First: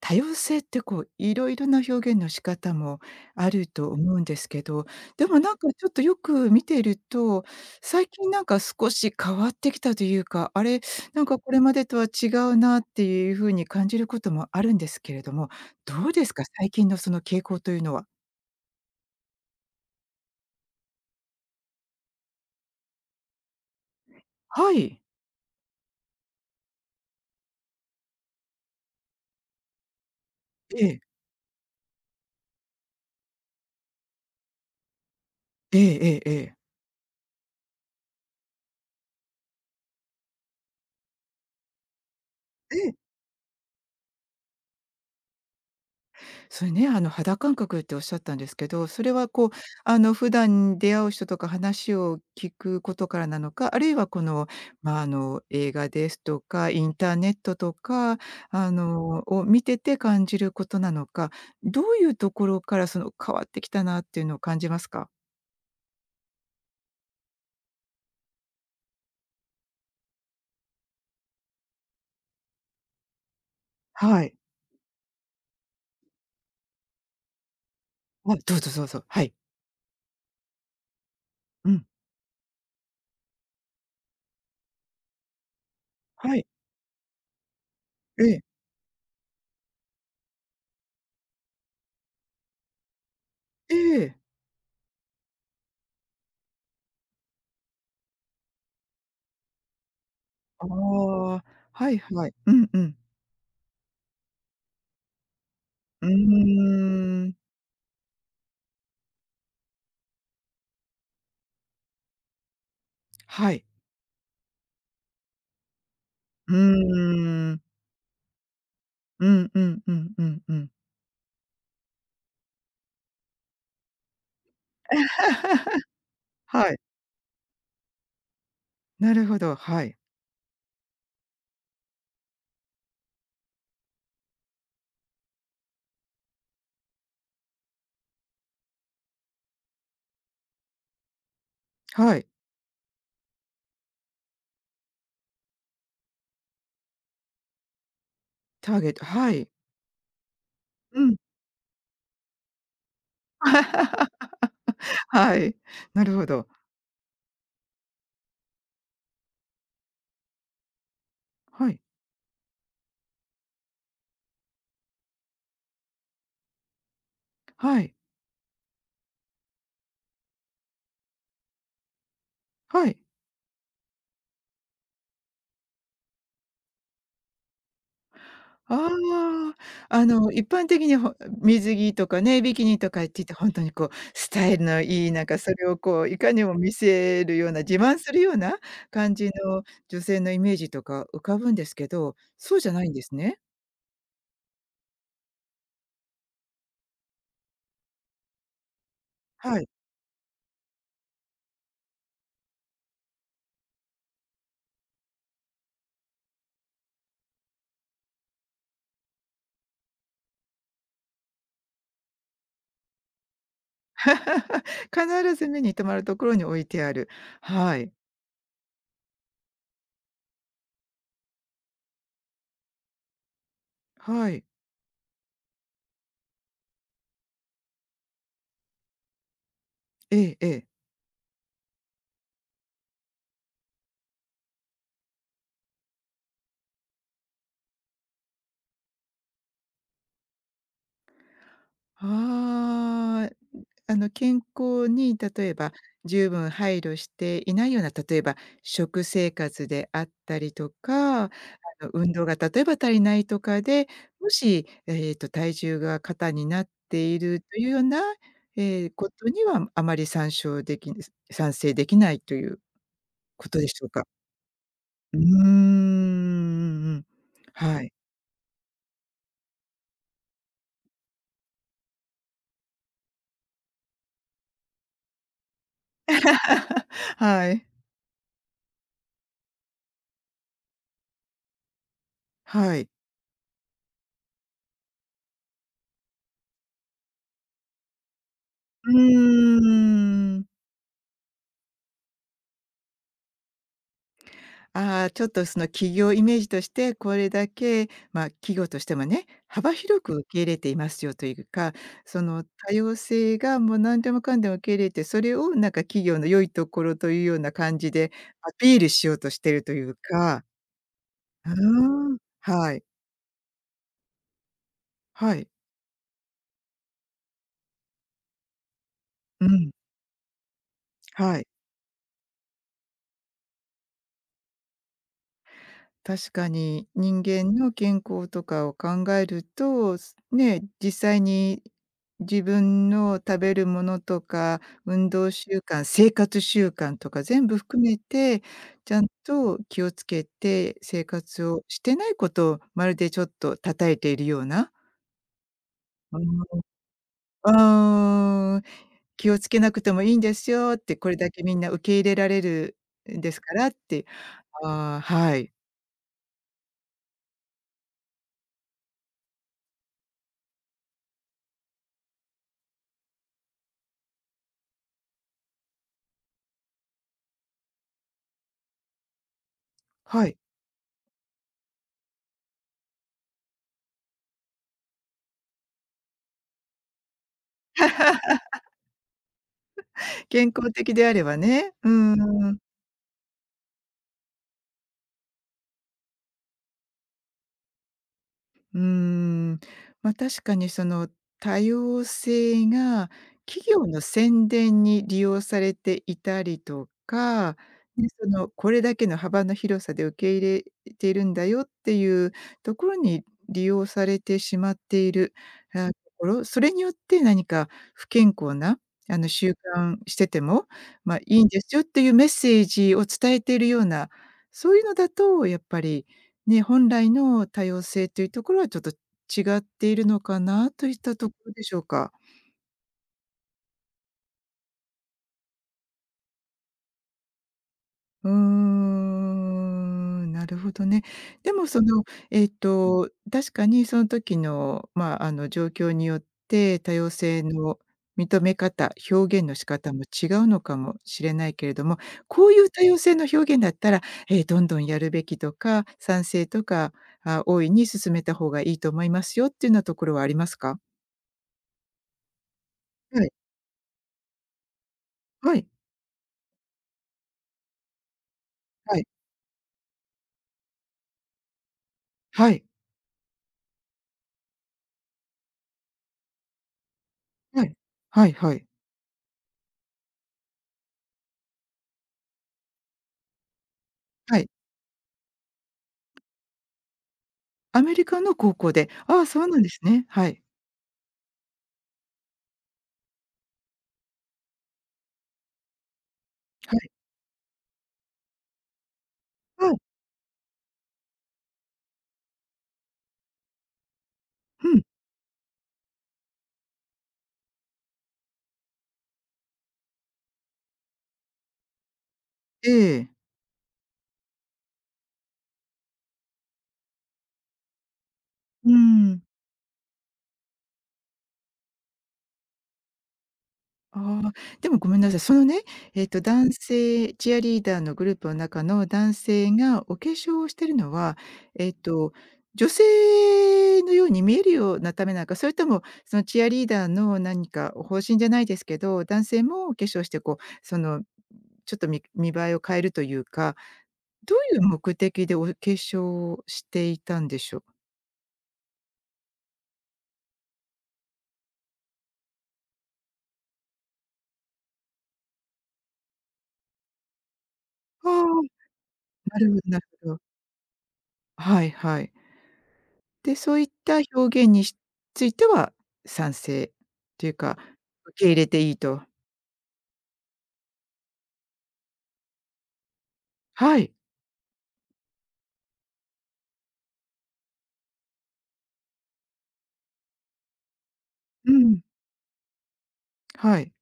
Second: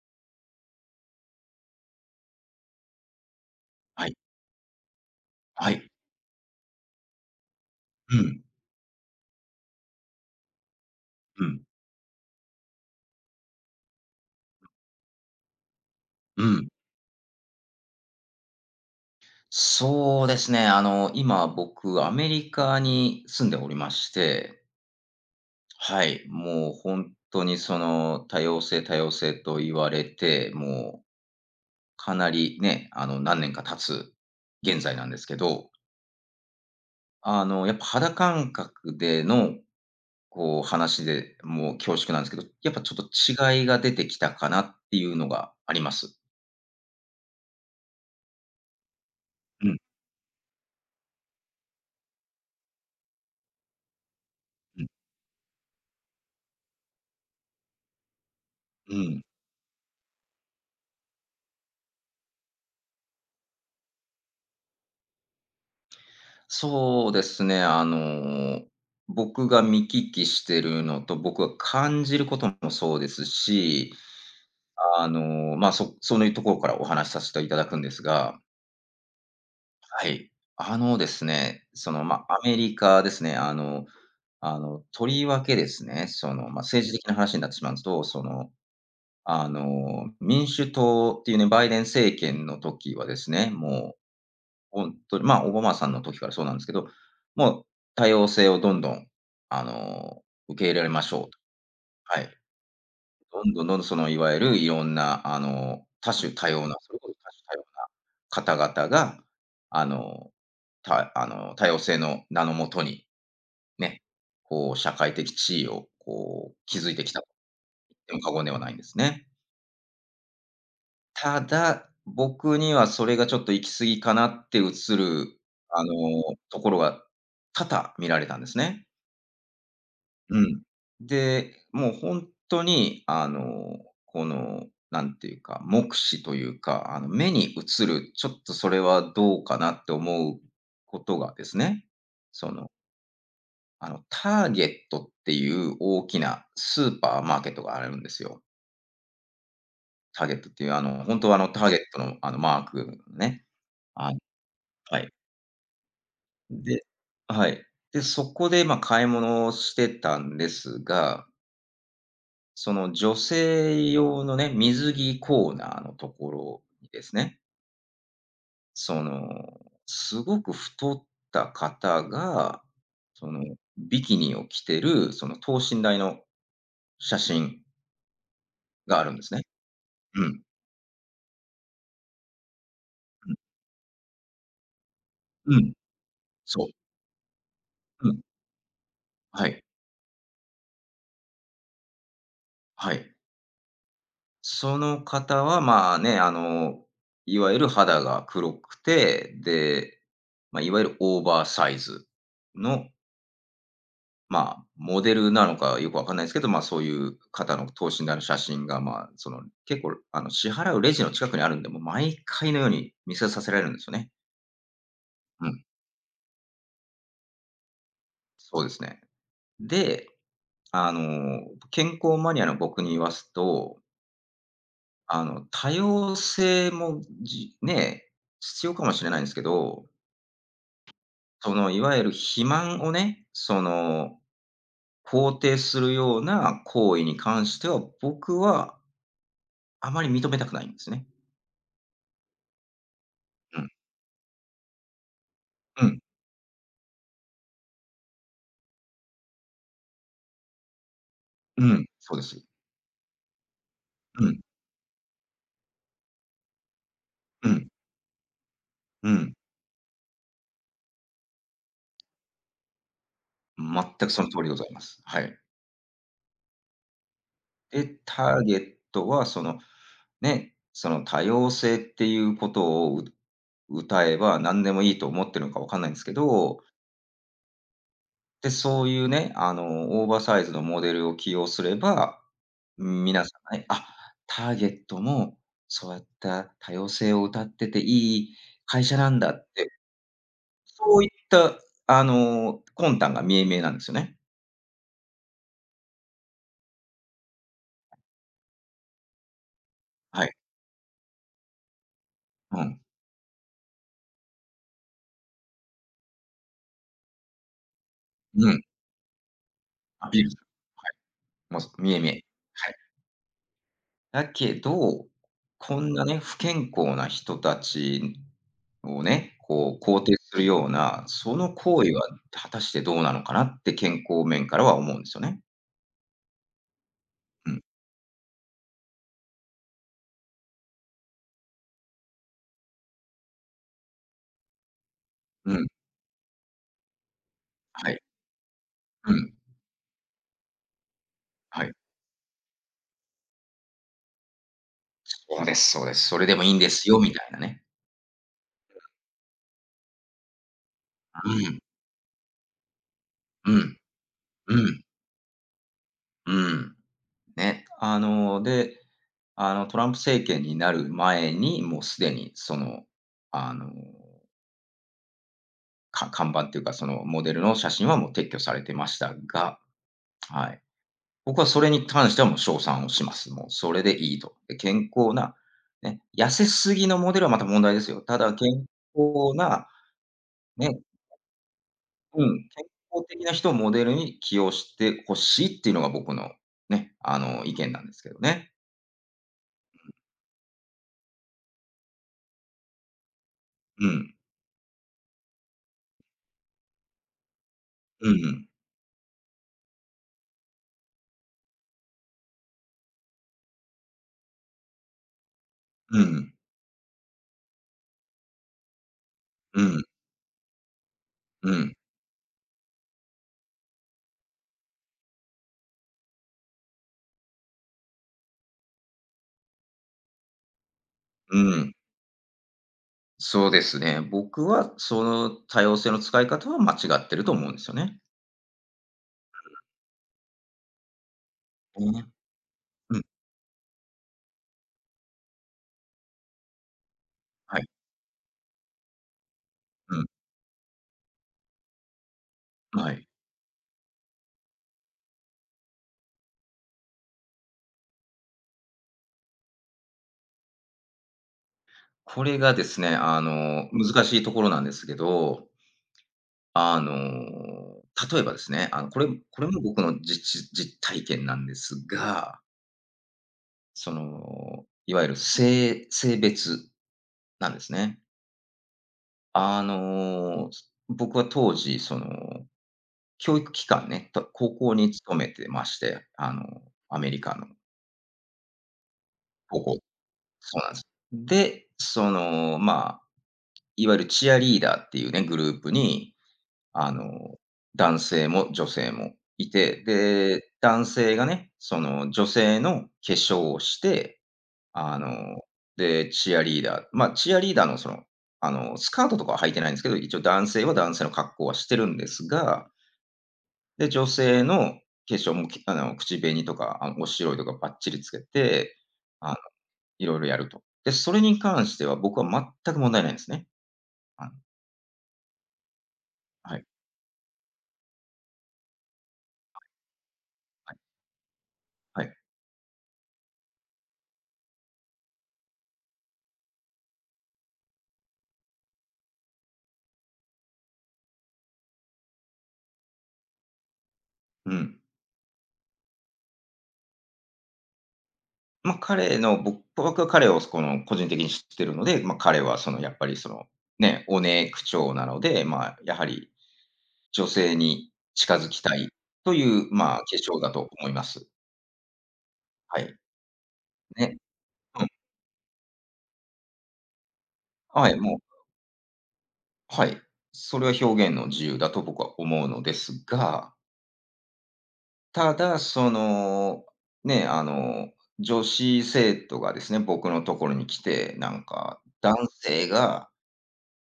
多様性ってこう、いろいろな表現の仕方もあるとは思い。うんですけど、でもなんかはちょい。っとよく見ていると、最う近ん。なんか少し変わってきたというか、あれ、なんかうこれん。までとは違うなっていう風に感じることもあるんですけれども、どうですか？うん。最近のその傾向というのは。そうですね。今僕、アメリカに住んでおりまして、はい。はい。もう本当に多様性多様性と言われて、えもえ。うかなりね、何年か経つ現在なんですけど、ええええええ。やっぱ肌感覚での、こう話で、もう恐縮なんですけど、やっぱちょっと違いが出てきたかなっていうのがあります。それね、肌感覚っておっしゃったんですけど、それはこう、うん、普段出会う人とか話を聞くことからなのか、あるいはこの、うん、まあ、映画ですとか、インターネットとか、うん。を見てて感じることなのか、どういうところからその変わってきたなっていうのを感じますか？そうですね、僕が見聞きしてるのと、僕が感じることもそうですし、はい。まあ、そういうところからお話しさせていただくんですあ、が、どうぞどうぞ。はい。はい。あのですね、うん。その、まあ、アメリカですね、とりわけですね、はい。まあ、政治的な話になってしまうと、ええ。民主党っていうね、バイデン政権の時はですね、えもえ。うほんとに、まあ、オバマさんの時からそうなんですけど、もう多様性をどんどん、あの、受あけ入れられましょうと。あ、はいははい。い。うんうん。どんどんどんどん、いわゆるいろんな、う多種多様な、それこそー多ん。種多様な方々が、あの、たあの、多様性の名のもとに、はい。ね、こう、社会的地位を、こうう、築いてきたとーん。言っても過言ではないんですうね。んうんうんうんうん。ただ、僕にはそれがちょっと行き過ぎかなって映る、あの、とこはい。ろが多々見られたんですね。なるほど、はい。うん。で、もうほんとに、この、なんていうか、目視というか、目に映る、ちょっとそれはどうかなって思うことがですね、はい。その、ターゲットっていう大きなスーパーマーケットがあるんですよ。ターゲット、はい。ターゲットっていう、うほん。んとはあのターゲットのあのマークね、あ、はい。はい。なるほど。で、はい。で、そこで、まあ、買い物をしてたんですが、はい。その女性用のね、水着コーナーのところにですね、はい。その、すごく太った方が、はい。その、ビキニを着てる、その等身大の写真あがあるんですね。あ、うん、う一般的にほ水着とかね、ビキニとかって言って本当にこうスタイルのいい、なんかん、そうれん、をこういかにもそ見せるような、自慢う、うすん、るような感じはい、の女性のイメージとか浮かぶんですけど、そうじゃないんはでい。すね。その方は、まあね、いわゆる肌が黒くて、はい。で、まあ、いわゆるオーバーサイズの、まあ、モデルなのかよくわかんないですけど、まあ、そういう方の等身大の写真が、まあ、結構、支払うレジの近くにあるんで、もう毎回のように見せさせられるんですよね。必うず目ん、に留まるところに置いてある。はい。そうですね。で、あの、健康マニアの僕に言わすと、はい。多様性も、じね、必要かもしれないんですけどええええ。いわゆる肥満をね、肯定するような行為に関しては、僕はあまり認めたくないんですね。あーうん、健康に例えばうん、十分配慮していないような、例えば食生活であったりとか、うん、運そうで動がす。例えば足りないとかで、うもん、し、ええと、体重が過多になっているうといん、うような、えーうことん。にはあまり参照でき賛成できないということでしょう全か？くその通りでございます。うはーい。ん、はい。で、ターゲットはその、ね、その多様性っていうことを歌えば何でもいいと思ってるのかわかんないんですけど、はい。で、そういうね、オーバーサイズのモデルを起用すればはい。皆さんはい、あ、ターゲットもそうやった多様性を謳ってていい会う社なんだって、ーん。そういった、魂胆が見え見えなんですよね。ああ、ちょっとその企業イメージとして、これだけ、まあ、企業としてもね、幅広くは受い。け入れていますよというか、そのう多ん。様性がもう何でもかんでも受け入れて、それをなんか企業の良いところというような感じでうアん。ピールしようとしてるというアピールする。か。はうい。もう見え見え。ーはん、い。はい、だけど、はい、こんなね、不健康な人たちをね、うん、こう肯定するような、そはい。の行為は果たしてどうなのかなって健康面からは思うんですよね。確かに、人う間ん。の健康とかを考えると、すね、実際に自分の食べるものとか、運動う習ん。慣、生活習慣とか全部含はめい。て、ちゃんうん。と気をつけて生活をはい。してないことを、まるでちょっと叩いているような、そうですそうです。それでもいいんですよみたいなうね。ーん、うーん、気をつけなくてもいいんですよって、これだうけみん、んな受け入れられるんですうからっん、て、うん、ああ、はい。うん。ね、で、トランプ政権になる前に、もうすでにその、あの、看板っていうか、そのモデルの写真はもう撤去されてましたが、はい。はい。僕はそれに関してはもう称賛をします。もうそれでいいと。で、健康な、ね、痩せすぎのモデルはまた問題ですよ。ただ健康な、健ね康的であればね。ううん、健ーん。康的な人をモデルに起用してほしいっていうのが僕のね、意見なんですけどね。うーん。まあ、確かにその多様性が企う業のん。宣伝に利用されていたりとか、うね、んうそん。のこれだけの幅の広さで受け入れているんだよっていうところに利用されてしまっている、あ、とうこん。ろ、それによって何か不健康な習う慣してても、まあ、いいんでん。すよっていうメッセージを伝えているような、そういうのだとやっぱりね、本来の多様性というところはちょっと違っているのかなといったとこうろでん。しょうか。そうですね。僕はその多様性の使い方は間違ってると思うんですよね。うーん、なるほどね。でもそね。の、えっうん。と、確かにその時の、まあ、状況によって多様性はい。の認め方、表現の仕方うもん。違うのかもしれないけれども、こういう多は様い。性の表現だったら、え、どんどんやるべきとか、賛成とか、あ、大いに進めた方がいいと思いますよっていうようなところはありますか？これがですね、はい。難しいところなんですけど、はい。あの、例えばですね、はい。これも僕の実体験なんですがはい。いわゆる性別なんではすい。ね。はいはい。あの、僕は当時、その、教育機関ね、とはい。高校に勤めてまして、アメリカのアメリカの高校で、ああ、そうな高んで校すね。はい。そうなんです。で、その、まあ、いわゆるチアリーダーっていうね、グループに、はい。あの、男性も女性もいはい。て、で、男性がね、その、女性の化粧をしてうん。あの、で、チアリーダー、まあ、チアリーダーのその、スカートとかは履いてないんですけど、一応男性は男性の格好はしてるんですが、ええ。で、女性の化粧も、きあの、口紅とか、お白いとかばっちりつけうーて、ん。あの、いろいろやると。で、それに関しては僕は全く問題ないんですね。あああ、の、でもごめんなさい。そのね、えっと、男はい、性チアリーダーのグループの中の男性がお化粧をしてはるい、のは、えっはと、い。女性のように見えるようなためなのか、それともそのチアリーダーの何か方針じゃないですけど、男性もお化粧してこう、その、ちょっとみ見栄えを変えるというかどうういうん。目的でお化粧をしていたんでしょう？まあ、僕は彼をこの個人的に知ってるので、まあ、彼はそのやっぱりその、ね、おねえ口調なので、まあ、やはり女性にあ近づあ、きたいとなるほいどう、なるまあ、化ほど。粧だと思います。はいはい。はい。で、そういったね。表現にしうん。ついては賛成というか、はい、受もけ入うれていいと。はい。それは表現の自由だと僕は思うのですが、はい。ただ、その、ね、女子生徒がですね、僕のところに来て、なんうん、か、男性がはい。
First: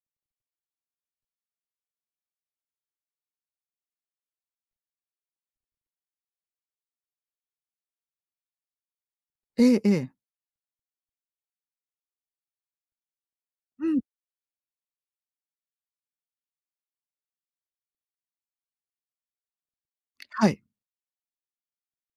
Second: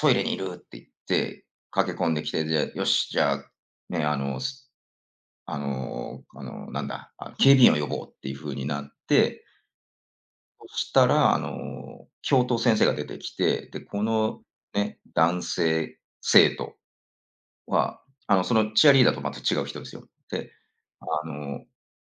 「トイレにいる」って言って、駆け込んできて、で、「よし、じゃあ、ね、あの、すあのあの、なんだ、あ、警備員を呼ぼう」っていう風になってええええ。そしたら、教頭先生が出てきて、で、うん、このね、男性生徒は、そのチアリーダーとまた違う人ですよ。はで、い。あの、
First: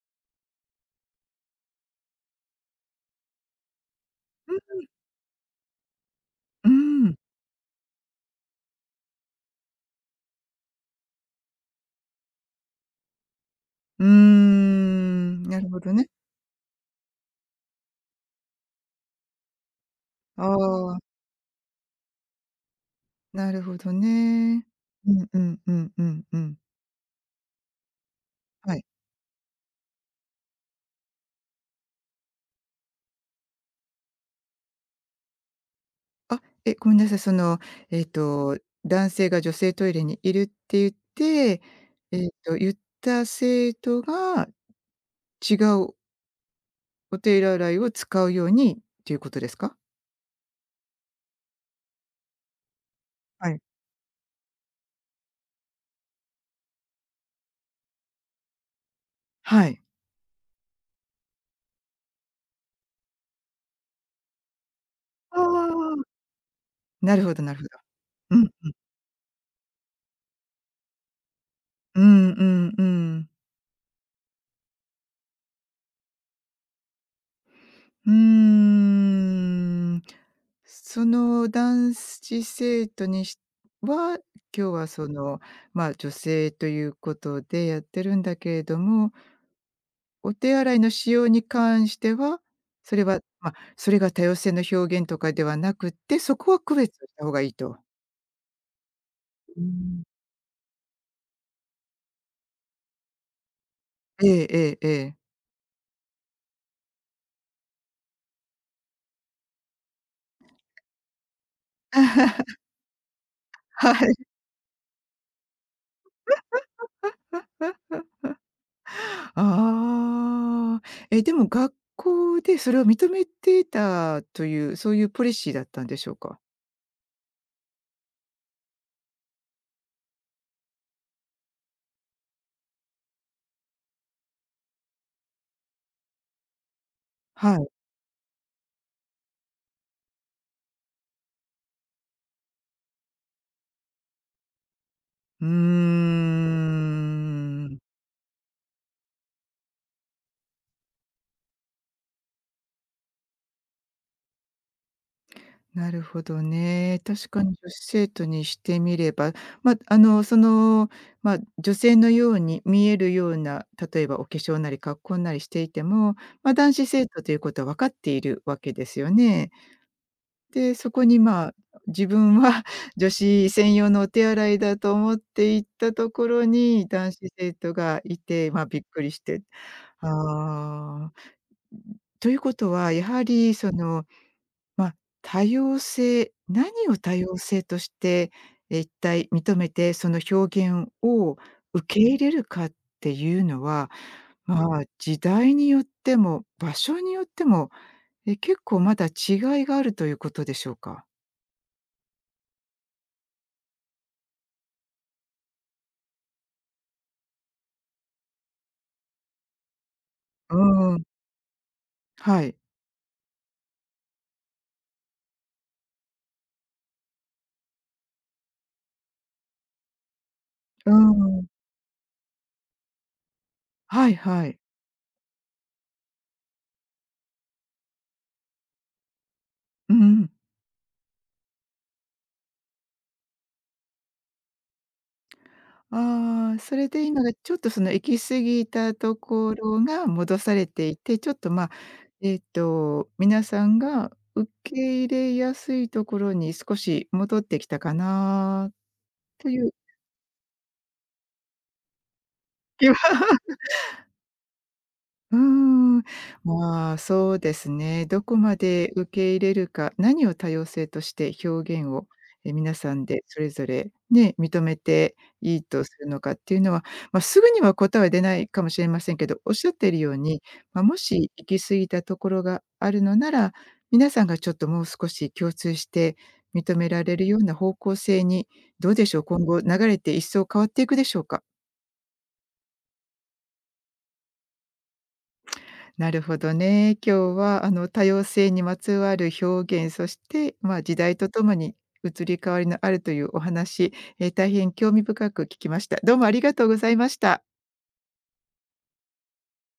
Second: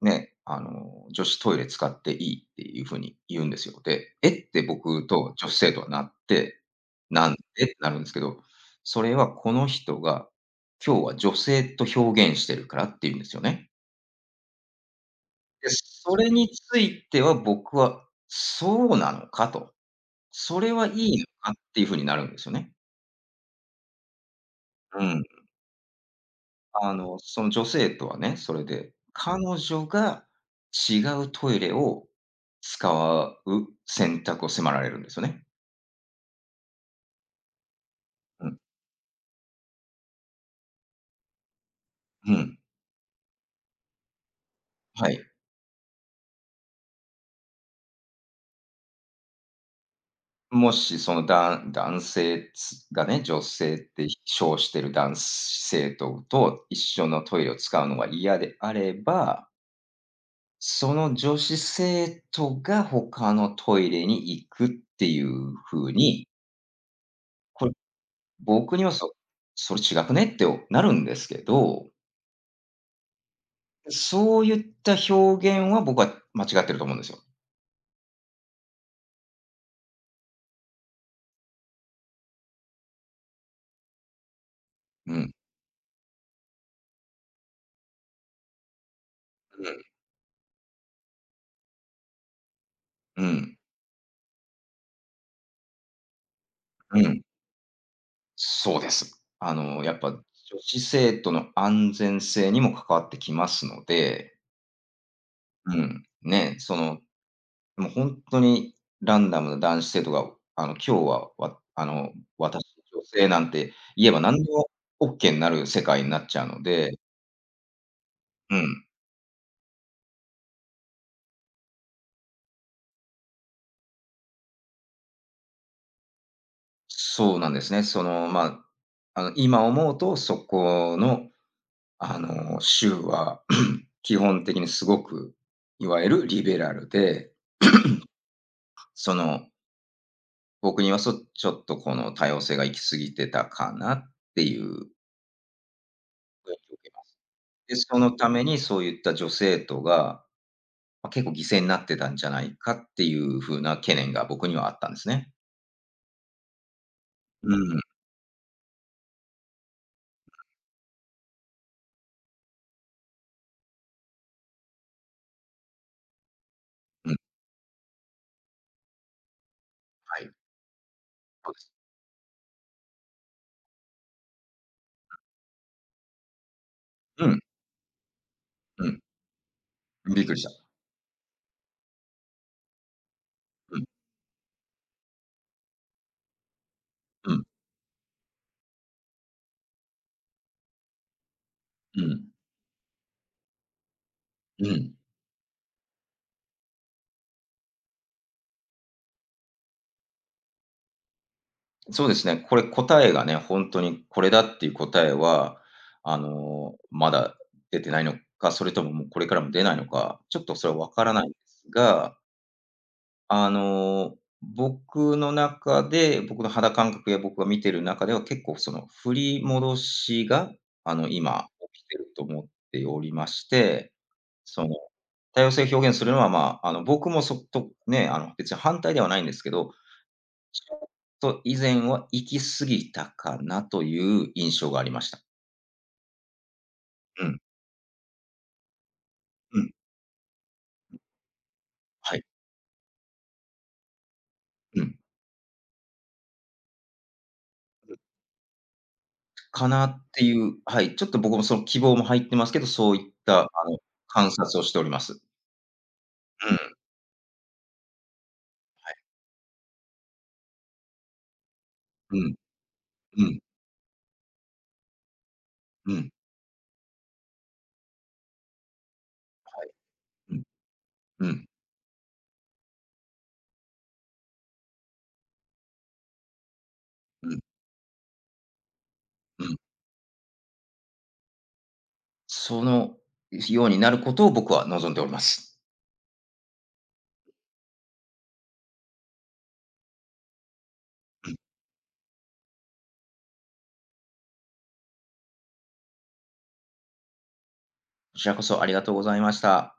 女子トイレ使っていいっていうふうに言うんですよ。で、えってう僕と女子生徒はなっん、て、うーん。なんでってなるんですけど、それはこの人が、今日は女性と表現してるからって言うんですよね。うーん、なで、るほどね。それについては僕は、そうなのかと。あそれはいあ、いのかっていう風になるんですよね。なるほどね。ううん。んうんうんうんうん。その女性とはね、それはい。で、彼女が違うトイレを使う選択を迫られるんですよね。あ、え、ごめんなさい。その、えっうと、ん。男性が女性トイレにいるって言って、えっうと、ん。言った生徒がはい。違うお手洗いを使うようにっていうことですか？もしその男性がね、女はい。性って称してる男性と一緒のトイレを使うのが嫌であれば、はい。その女子生徒が他のトイレに行くっていあう風あ。に、なるほどなるほど。こうん。僕には、それ違くねってなるんですけど、うんうんうん。そういった表現は僕は間違ってると思うんですよ。うーん。その男子生徒にしは、今日はそうん。の、まあ、女性ということでやってるんだけれどもうお手洗いの使用に関しては、それは、ん。うま、ん。それが多様性の表現とかではなくって、そこは区別うをしんた方がいいと。そうです。うーやっん。ぱ女子生徒の安全性にも関わってきますのえで、えええええ。うん、ね、その、もう本当にランダムな男子生徒が、今日は、わあの、私 女性なんては言えい。ば何でもオッケーになる世界になっちゃうので、うん。ああ。え、でも学校でそれを認めていたという、そういうポリシーだったんでしょうか？そうなんですね。その、まあ、今思うと、そこの、州は 基本的にすごく、いわゆるリベラルで、はい。その、僕には、ちょっとこの多様性が行き過ぎてたかなっていう、うーで、ん。そのためにそういった女性党が、ま、結構犠牲になってたんじゃないかっていう風な懸念が僕にはあったんですね。なるほどね。確かにう女ん、子生徒にしてみれば、まあ、その、まあ、女性のように見えるような、例えばお化粧なり格好なりしていても、まあ、男子生うん、徒ということは分かっているわけですよね。はい、で、そこに、まそうあ、です。自分は 女子専用のお手洗いだと思って行ったところに、男う子ん、生徒がいて、まあ、びっうん、くりして。びっくりした。ああ。ということは、やはりそうん、のまあ、多様性、何を多う様ん、性として、え、一体認めて、その表現を受けう入ん、れるかっていうのは、うまあ、ん。時代によっても、場所によっても、え、結構まだ違いがあるということでしょうか？そうですね、これ答えがね、本当にこれだっていう答えは、まだ出てないのか、それとももうこれからも出ないのか、ちょっとうそれはわーかん、らないんですが、はい。あの、僕の中で、僕の肌感覚や僕が見てる中では結構その振り戻しが、うーん、今起きてると思っておりまして、はいはい。その、多様性を表現するのは、まあ、僕もそっとね、別に反対ではないんですけど、ううん。ちょっと以前は行き過ぎたかなという印象がありました。ああ、それで今うがん、ちょっとその行き過ぎたとこうん、ろが戻されていて、ちょっと、まあ、はい、えっと、皆さんが受けうん。入れやすいところに少し戻ってきたかなといかうなっていう、はい、ちょっと僕もその希望も入ってますけど、気そはういったの、観察をしております。うーん、まあ、そうですね。どこまで受け入れるか、何を多様性として表現を、うん、え、皆さんうでん、うん、それぞれね、認めていいとすうん、はるのかっていうのは、まあ、すぐには答えは出ないかもしれませんけど、おっしゃっているようい、うん、に、まあ、もうしん、行き過ぎたところがあるのなら、皆さんがちょっともう少し共通して認められるうよん、うな方向性に、どうでしょう、う今ん。後流れて一層変わっていくでしょうか？そのようになることを僕は望んでおります。なるほどね。今日はあの多様性にまつわる表現、そして、まあ、時代とともに移り変わりのあるというお話、え、大変興味深く聞きました。どうもありがとうございました。こちらこそありがとうございました。